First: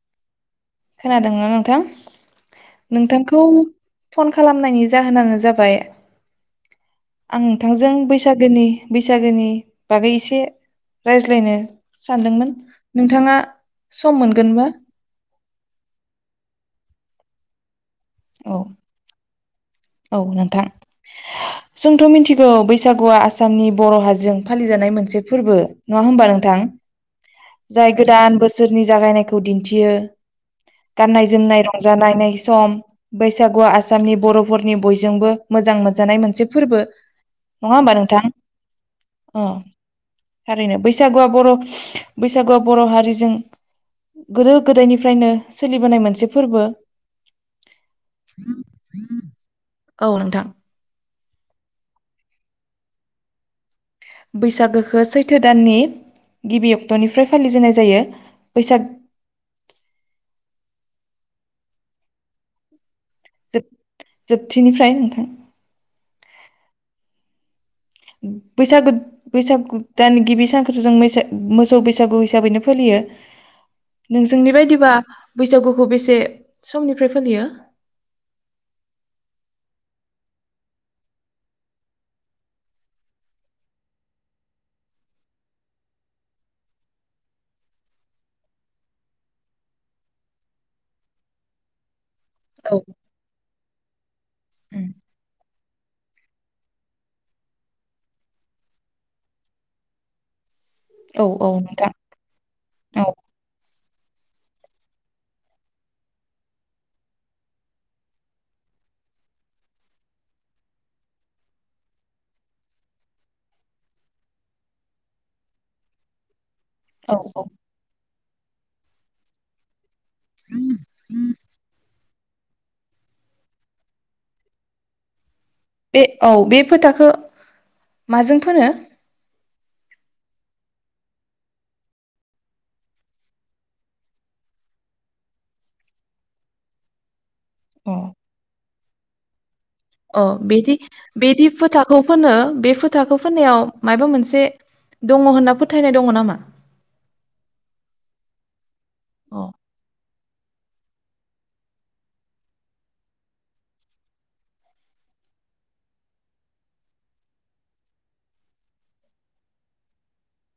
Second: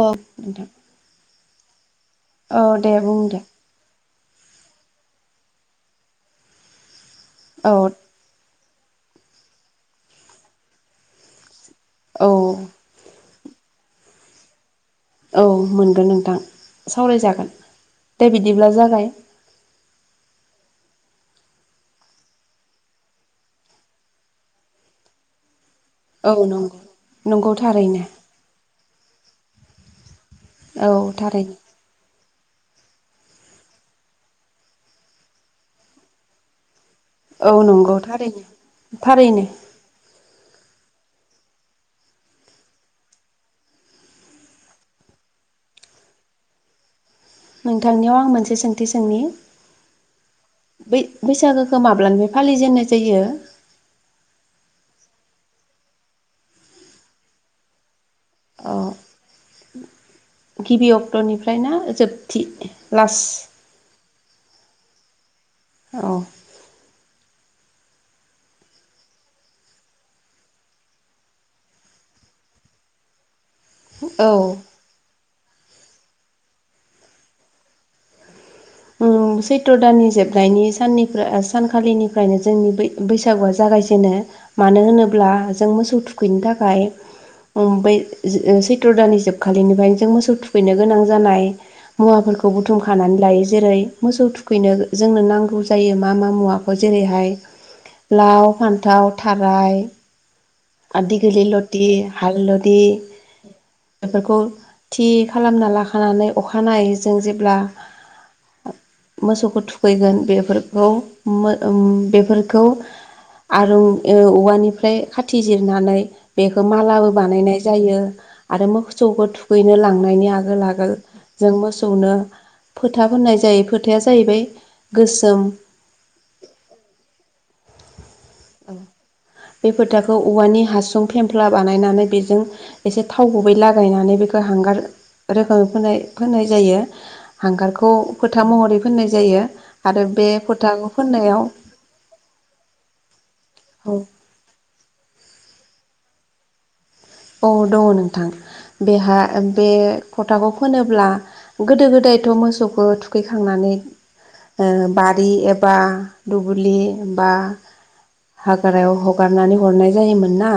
औ नोंथां खोनादोंना नोंथां औ दे बुं नोंथांखौ दे फन खालामनायनि जाहोनानो जाबाय आं औ नोंथांजों बैसागोनि बैसागोनि बागै एसे रायज्लायनो औ सानदोंमोन नोंथांङा सम मोनगोन बा औ मोनगोन नोंथां सावराय जागोन दे औ बिदिब्ला जागाय औ नोंथां जोंथ' मिथिगौ बैसागुआ आसामनि बर' हाजों फालिजानाय मोनसे फोरबो नंङा होमबा औ नोंथां नंगौ नंगौ जाय थारैनो गोदान बोसोरनि जागायनायखौ दिन थियो औ गाननाय थारैनो जोमनाय रंजानायनायनाय सम बैसागुआ आसामनि बर' हरनि बयजोंबो मोजां मोनजानाय मोनसे फोरबो औ नङा होमबा नंगौ नोंथां थारैनो थारैनो अ थारैनो बैसागुआ बर' बैसागुआ बर' हारिजों गोदो गोदायनिफ्रायनो सोलिबोनाय मोनसे फोरबो नोंथांनियाव आं मोनसे सोंथि सोंनि औ नोंथां बै बैसागोखौ माब्लानिफाय फालिजेनाय जायो बैसागोखो सैथो दाननि गिबि अक्ट'निफ्राय फालिजेननाय जायो अ बैसाग गिबि अक्ट'निफ्राय ना जोबथि लास जोब जोबथिनिफ्राय नोंथां औ बैसागु बैसागु दान गिबि सानखौथ जों मैसे मोसौ बैसागु हिसाबैनो फालियो नोंजोंनि औ बायदिबा बैसागुखौ बेसे समनिफ्राय फालियो औ सैथ्र दाननि मुवाफोरखौ औ बुथुमखानानै लायो जेरै मोसौ थुखैनो जोंनो नांगौ जायो मा मा मुवाखौ जेरैहाय लाव फान्थाव थाराय आदि औ गलि औ लतदि नोंथां हालदी औ बेफोरखौ थि खालामना लाखानानै अखानायै जों जेब्ला मोसौखौ थुखैगोन बेफोरखौ मो ओम बेफोरखौ आरो औवानिफ्राय खाथिजिरनानै बेखौ मालाबो औ औ बानायनाय जायो आरो मोसौखौ थुखैनो लांङो थांनायनि आगोल आगोल जों मोसौनो फोथा फोननाय जायो फोथाया जाहैबाय गोसोम बे औ बे फोथाखो माजों फोनो बे फोथाखौ औवानि हासुं फेमफ्ला बानायनानै बिजों थाव गुबै लागायनानै बिखौ हांगार रोखोमै फोन-फोननाय जायो। हांगारखौ अ फोथा महरै फोननाय जायो आरो अ बे बेदि फोथाखौ बेदि फोननायाव फोथाखौ ‌ फोनो बे फोथाखौ फोननायाव औ मायबा मोनसे दङ होनना फोथायनाय दङ नामा औ दङ नोंथां बेहा अ बे फोथाखौ फोनोब्ला गोदो गोदायथ' मोसौखौ थुखैखांनानै ओ बारि एबा दुब्लि बा हाग्रायाव हगारनानै हरनाय जायोमोन ना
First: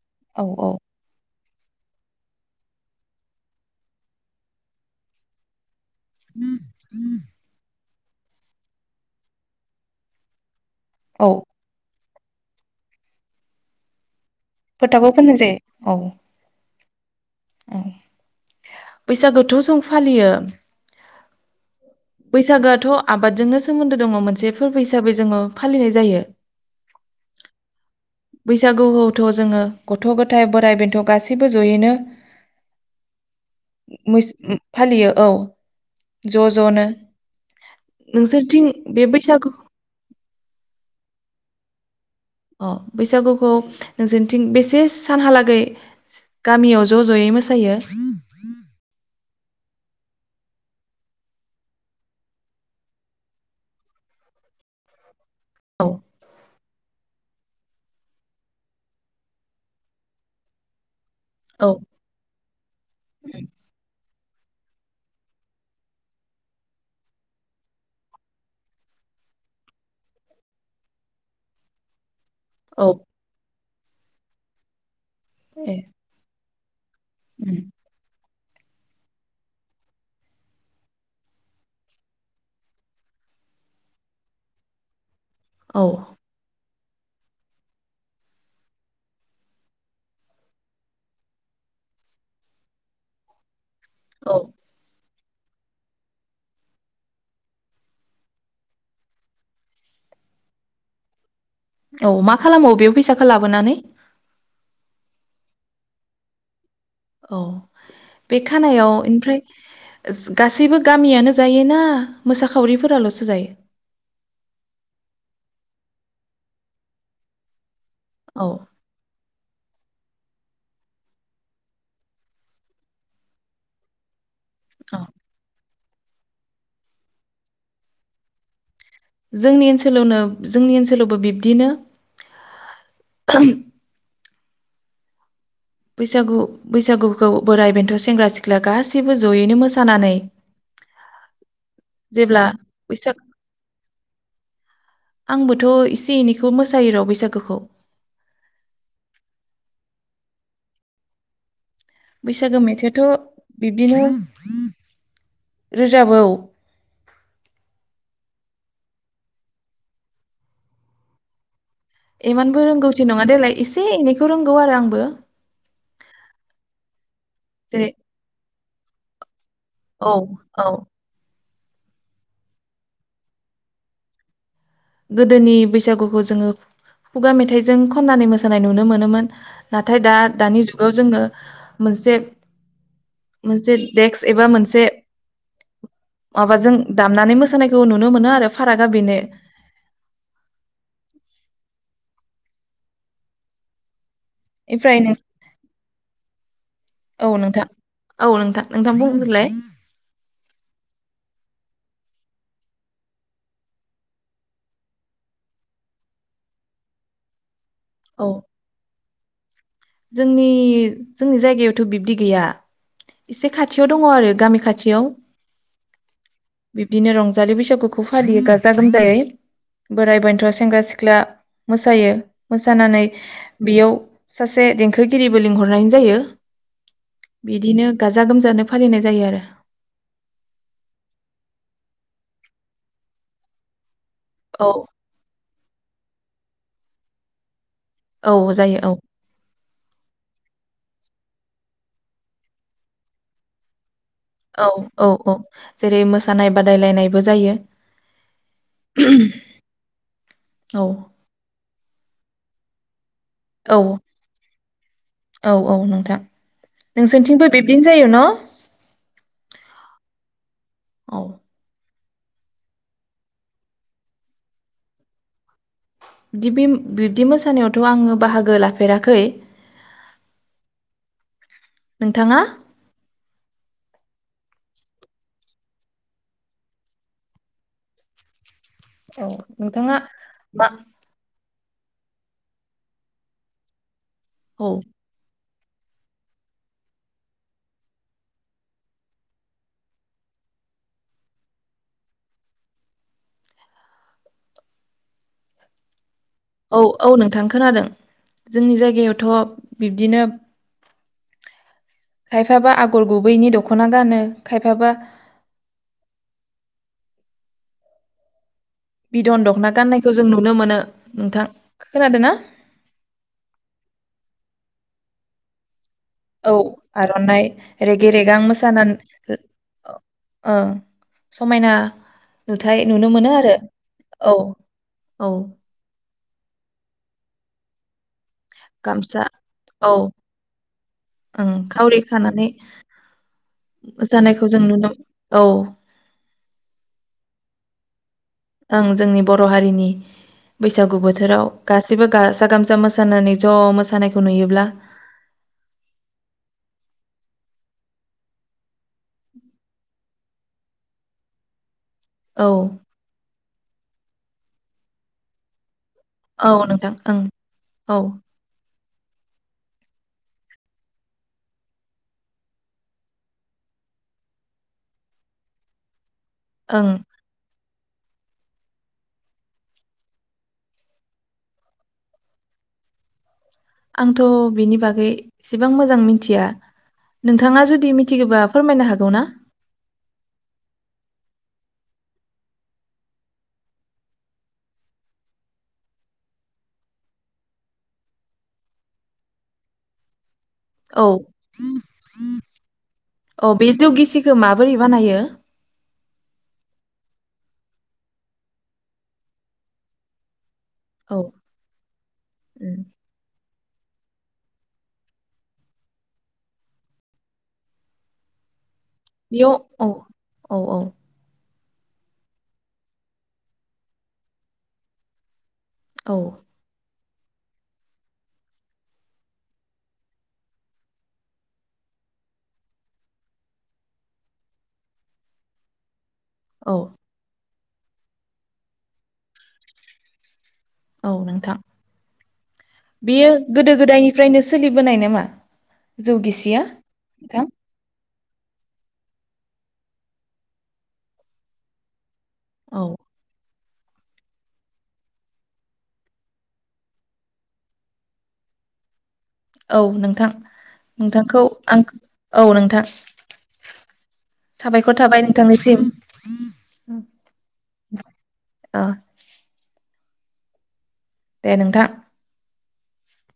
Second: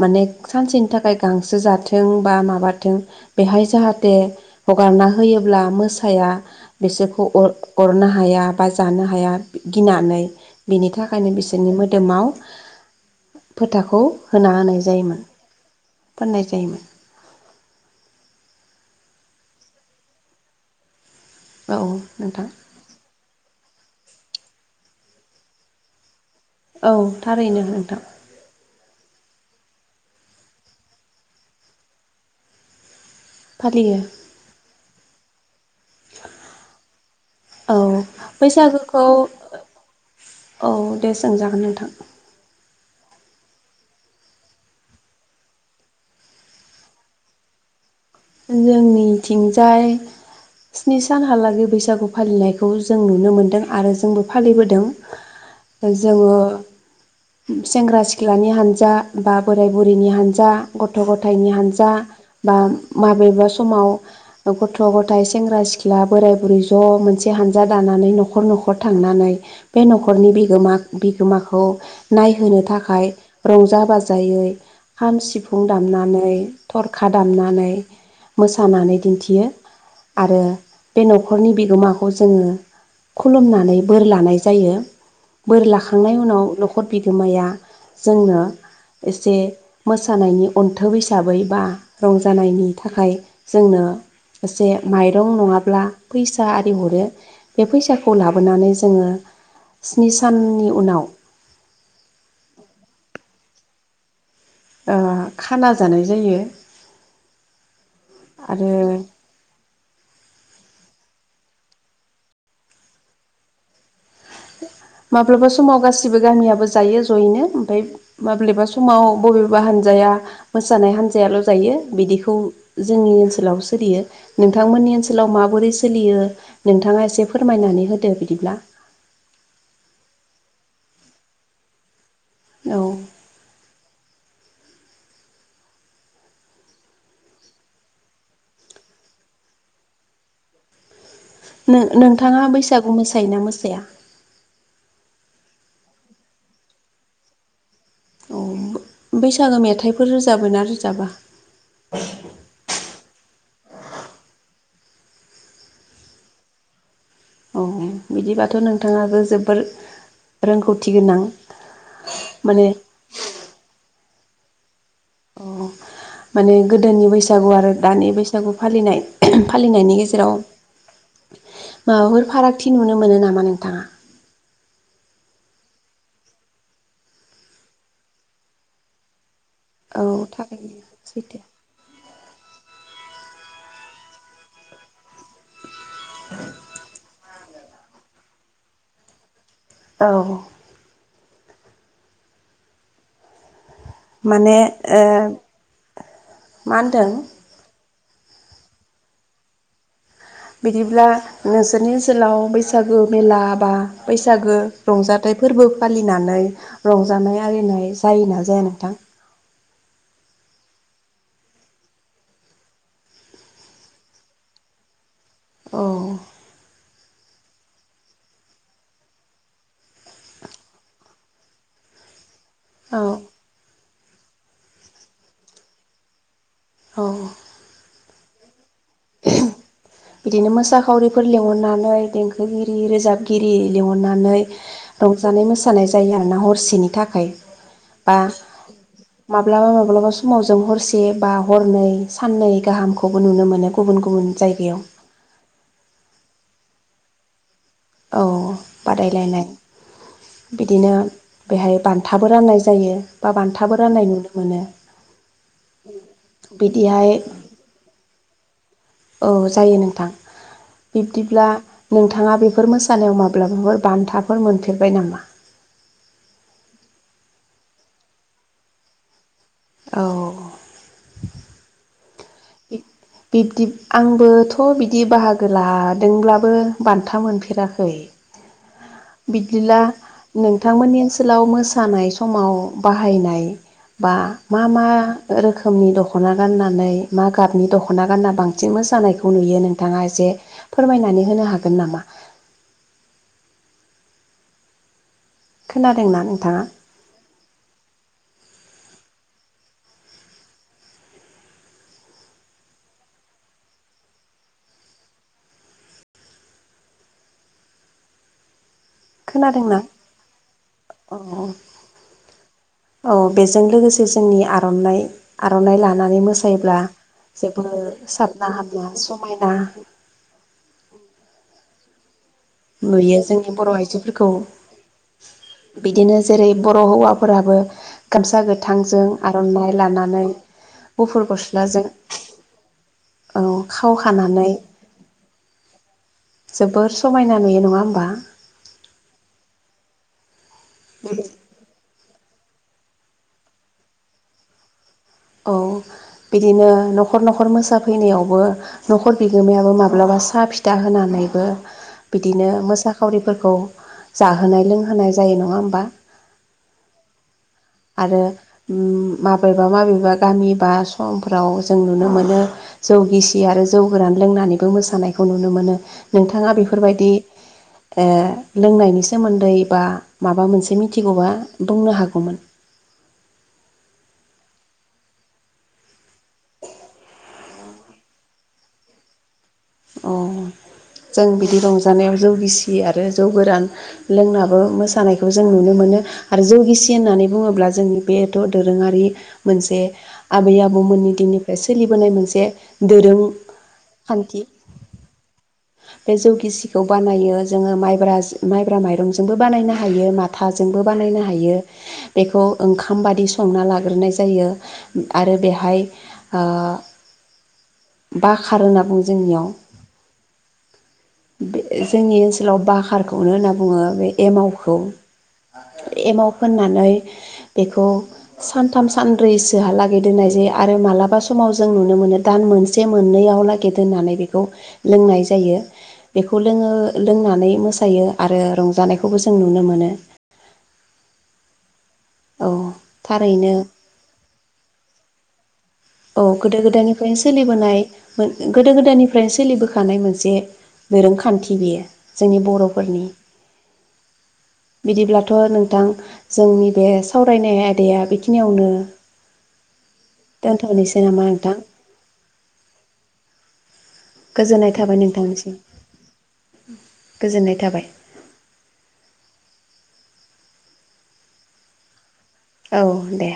माने औ औ सानसेनि थाखाय गांसो जाथों बा माबाथों बेहाय जाहाथे हगारना होयोब्ला मोसो फिसाया बिसोरखौ अर अरनो हाया बा जानो हाया गिनानै बिनि औ थाखायनो बिसोरनि मोदोमाव फोथाखौ फोथाखौ फोननाय जायो औ फोनाय जायोमोन। बैसागोथ' जों फालियो औ नोंथां बैसागोआथ' आबादजोंनो सोमोन्दो दङ मोनसे फोरबो हिसाबै जोङो फालिनाय जायो। औ थारैनो नोंथां बैसागु होथ' जोङो गथ' गथाय बोराइ बेन्थ' गासैबो जयैनो फालियो फालियो औ ज' ज'नो औ नोंसोरथिं बैसागोखौ बे बैसागुखौ औ दे सोंजागोन नोंथां अ बैसागुखौ नोंसोरथिं बेसे सानहालागै गामियाव ज' ज'यै मोसायो जोंनिथिं जाय स्नि सानहालागै बैसागु फालिनायखौ जों नुनो मोनदों आरो जोंबो फालिबोदों औ जोङो सेंग्रा सिख्लानि हानजा बा बोराय बुरैनि हानजा गथ' गथ' गथायाइनि औ हानजा बा माबेबा समाव गथ' गथाय सेंग्रा सिख्ला बोराय बुरै ज' मोनसे हानजा दानानै न'खर न'खर थांनानै बे न'खरनि बिगोमा बिगोमाखौ नायहोनो औ थाखाय रंजा बाजायो खाम सिफुं ए दामनानै थरखा उम, दामनानै मोसानानै दिन्थियो आरो बे न'खरनि बिगोमाखौ जोङो खुलुमनानै बोर लानाय जायो बोर औ लाखांनायनि उनाव नख नखर बिगोमाया जोंनो एसे मोसानायनि अनथोब हिसाबै बा रंजानायनि थाखाय जोंनो औ एसे माइ रं नङाब्ला फैसा आरि हरो बे फैसाखौ लाबोनानै जोङो स्नि साननि उनाव औ मा खालामो बेयाव फैसाखौ लाबोनानै अ खाना जानाय जायो औ बे आरो खानायाव ओमफ्राय गासैबो गामियानो जायो ना मोसाखावरिफोराल'सो जायो? माब्लाबा समाव गासिबो गामियाबो जायो जयैनो ओमफ्राय औ माब्लाबा समाव बबेब बबा हानजाया मोसानाय हानजायाल' जायो बिदिखौ जोंनि ओनसोलाव सोलियो नोंथांमोननि औ ओनसोलाव माबोरै सोलियो नोंथाङा एसे फोरमायनानै होदो बिदिब्ला जोंनि ओनसोलावनो जोंनि ओनसोलावबो बिब्दिनो औ बैसागु बैसागुखौ बोराइ बेन्थ' सेंग्रा सिख्ला गासैबो जयैनो मोसानानै नों- नोंथाङा जेब्ला बैसागु बैसाग मोसायोना मोसाया? आंबोथ' एसे एनैखौ मोसायो र बैसागोखौ अ बैसागो मेथाइफोर रोजाबो ना रोजाबा? बैसागो मेथाइ थ बिब्दिनो रोजाबौ औ बिदिबाथ' नोंथाङाबो जोबोर रोंगौथि गोनां इमानबो माने रोंगौथि नङा देलाय एसे एनै रोंगौ आरो आं अ माने गोदोनि बैसागु आरो जेरै दानि बैसागु फालिनाय फालिनायनि औ गेजेराव औ माबाफोर फारागथि नुनो मोनो नामा नोंथाङा गोदोनि बैसागुखौ जोङो खुगा मेथाइजों खननानै मोसानाय नुनो मोनोमोन नाथाय औ दा दानि थारैनो जुगाव जोङो सैथो। मोनसे। मोनसे देक्स एबा मोनसे। माबाजों दामनानै मो सानायखौ नुनो मोनो आरो फारागा बेनो। औ। माने ओमफ्राय नों मा होनदों। औ नोंथां औ नोंथां नोंथां बुंग्रोलाय। बिदिब्ला नोंसोरनि ओनसोलाव बैसागो मेला बा बैसागो रंजाथाइ फोरबो फालिनानै रंजानाय आरिनाय। औ जायोना जाया नोंथां। जोंनि जोंनि जायगायावथ' बिब्दि गैया एसे खाथियाव दङ आरो गामि खाथियाव । औ। बिब्दिनो रंजालि बैसागुखौ फालियो गाजा गोमजायै बोराइ बेन्थ' सेंग्रा सिख्ला मोसायो। औ मोसानानै बेयाव सासे देंखोगिरिबो लिंहरनाय जायो औ। बिदिनो गाजा गोमजानो फालिनाय जायो आरो। बिदिनो मोसाखावरिफोर लिंहरनानै देंखोगिरि रोजाबगिरि लिंहर नानै औ रंजानाय मोसा मोसानाय जायो आरो ना हरसेनि थाखाय। बा औ जायो औ माब्लाबा माब माब्लाबा समाव जों हरसे बा हरनै साननै गाहामखौबो नुनो मोनो गुबुन गुबुन गुबुन औ जायगायाव। औ औ जेरै मोसानाय बादायलायनायबो जायो । औ बादायलायनाय औ बिदिनो बेहाय बान्थाबो राननाय जायो। बा बान्थाबो औ राननाय नुनो मोनो औ औ नोंथां बिदिहाय नोंसोरथिंबो बिब्दिनो जायो न? औ जायो नोंथां । औ बिब्दिब्ला नोंथाङा बेफोर मोसानायाव माब्लाबाफोर बान्थाफोर मोनफेरबाय नामा? बिदि बे-बिब्दि मोसानायावथ' आङो बाहागो लाफेराखै औ। नोंथाङा? बिब्दि आंबोथ' बिदि बाहागो लादोंब्लाबो बान्था मोनफेराखै । औ बिदिब्ला नोंथाङा मा नोंथांमोननि ओनसोलाव मोसा मोसानाय समाव बाहायनाय बा मा औ मा रोखोम खोमनि दख'ना गाननानै मा गाबनि दख'ना गानना बांसिनबो मोसानायखौ नुयो नोंथाङा एसे फोरमायनानै होनो हागोन नामा? खोनादों ना नों औ औ नोंथां खोनादों। जोंनि जायगायावथ' बिब्दिनो खायफाबा आगर गुबैनि दख'ना गानो खायफाबा बिदन दख'ना खोनादोंना गाननायखौ जों नुनो मोनो औ औ नोंथां खोनादों ना औ बेजों लोगोसे जोंनि आ आरनाइ खारनाइ ला औ आर'नाइ रेगे रेगां साबना हामना मोसानानै समायना ओ समायना नुथाय नुनो नुयो मोनो जोंनि आरो बर' आइजोफोरखौ औ औ । बिदिनो जेरै बर' हौवाफोराबो गामसा गोथांजों गामसा आर'नाइ औ लानानै गुफुर ओं गस्लाजों खावरि खानानै औ खाव मोसानायखौ हानानै जों नुनो औ जोबोर सम नुयो नङा होमबा ओं जोंनि बर' हारिनि बैसागु बोथोराव गासै जेबो गाजा गामसा मोसानानै ज' मोसानायखौ नुयोब्ला औ बिदिनो न'खर न'खर मोसाफैनायावबो न'खर बिगोमायाबो माब्लाबा साहा फिथा होनानैबो बिदिनो औ मोसाखावरिफोरखौ जा होनाय लोंहोनाय जायो नङा होमबा औ नोंथां ओं औ आरो माबेबा माबेबा गामि बा समफ्राव जों नुनो मोनो जौ गिसि आरो जौ गोरान लोंनानैबो मोसानायखौ नुनो मोनो नोंथाङा ओं बेफोरबायदि ओ लोंनायनि सोमोन्दै बा माबा मोनसे मिथिगौबा बुंनो हागौमोन आंथ' बिनि बागै एसेबां मोजां मिथिया नोंथाङा जुदि मिथिगौबा फोरमायनो हागौ ना अ जों बिदि रंजानायाव जौगिसि आरो जौ गोरान लोंनाबो मोसानायखौ जों नुनो मोनो आरो जौ गिसि होननानै बुङोब्ला जोंनि बेथ' दोरोङारि मोनसे आबै औ आबौमोननि दिननिफ्राय सोलिबोनाय मोनसे दोरों औ बे जौ गिसिखौ खान्थि माबोरै बानायो बे जौ गिसिखौ बानायो जोङो माइब माइब्रा माइरंजोंबो बानायनो हायो माथा थाजोंबो औ बानायनो हायो बेखौ उम ओंखाम बादि संना ला लागोरनाय जायो आरो बेहाय ओ बाखार होनना बुङो जोंनियाव बेयाव औ औ औ बे जोंनि ओनसोलाव बाखारखौनो होनना बुङो बे एमावखौ औ एमाव फोननानै बेखौ सानथाम सानब्रैसोहालागै दोननाय जायो आरो मालाबा समाव जों नुनो मोनो दान मोनसे मोननैयाव लागि दोननानै बेखौ लोंनाय जायो जायो बेखौ लोङो औ लोंनानै मो जायो आरो रंजानायखौबो जों नुनो मोनो। औ नोंथां। औ बेयो थारैनो गोदो गोदायनिफ्रायनो सोलिबोनाय नामा? जौ औ गोदो गिसिया गोदायनिफ्रायनो नोंथां सोलिबोनाय। गोदो गोदायनिफ्रायनो सोलिबोखानाय मोनसे दोरोंखान्थि बेयो। जोंनि औ बर'फोरनि बिदिब्लाथ' नोंथां जोंनि बे सावरायनाय आयदाया बेखिनियावनो औ नोंथां। दोनथ'नोसै नामा नोंथांखौ नोंथां आं औ नोंथां। साबायखर थाबाय नोंथांनिसिम गोजोननाय थाबाय अ। दे नोंथां। औ दे।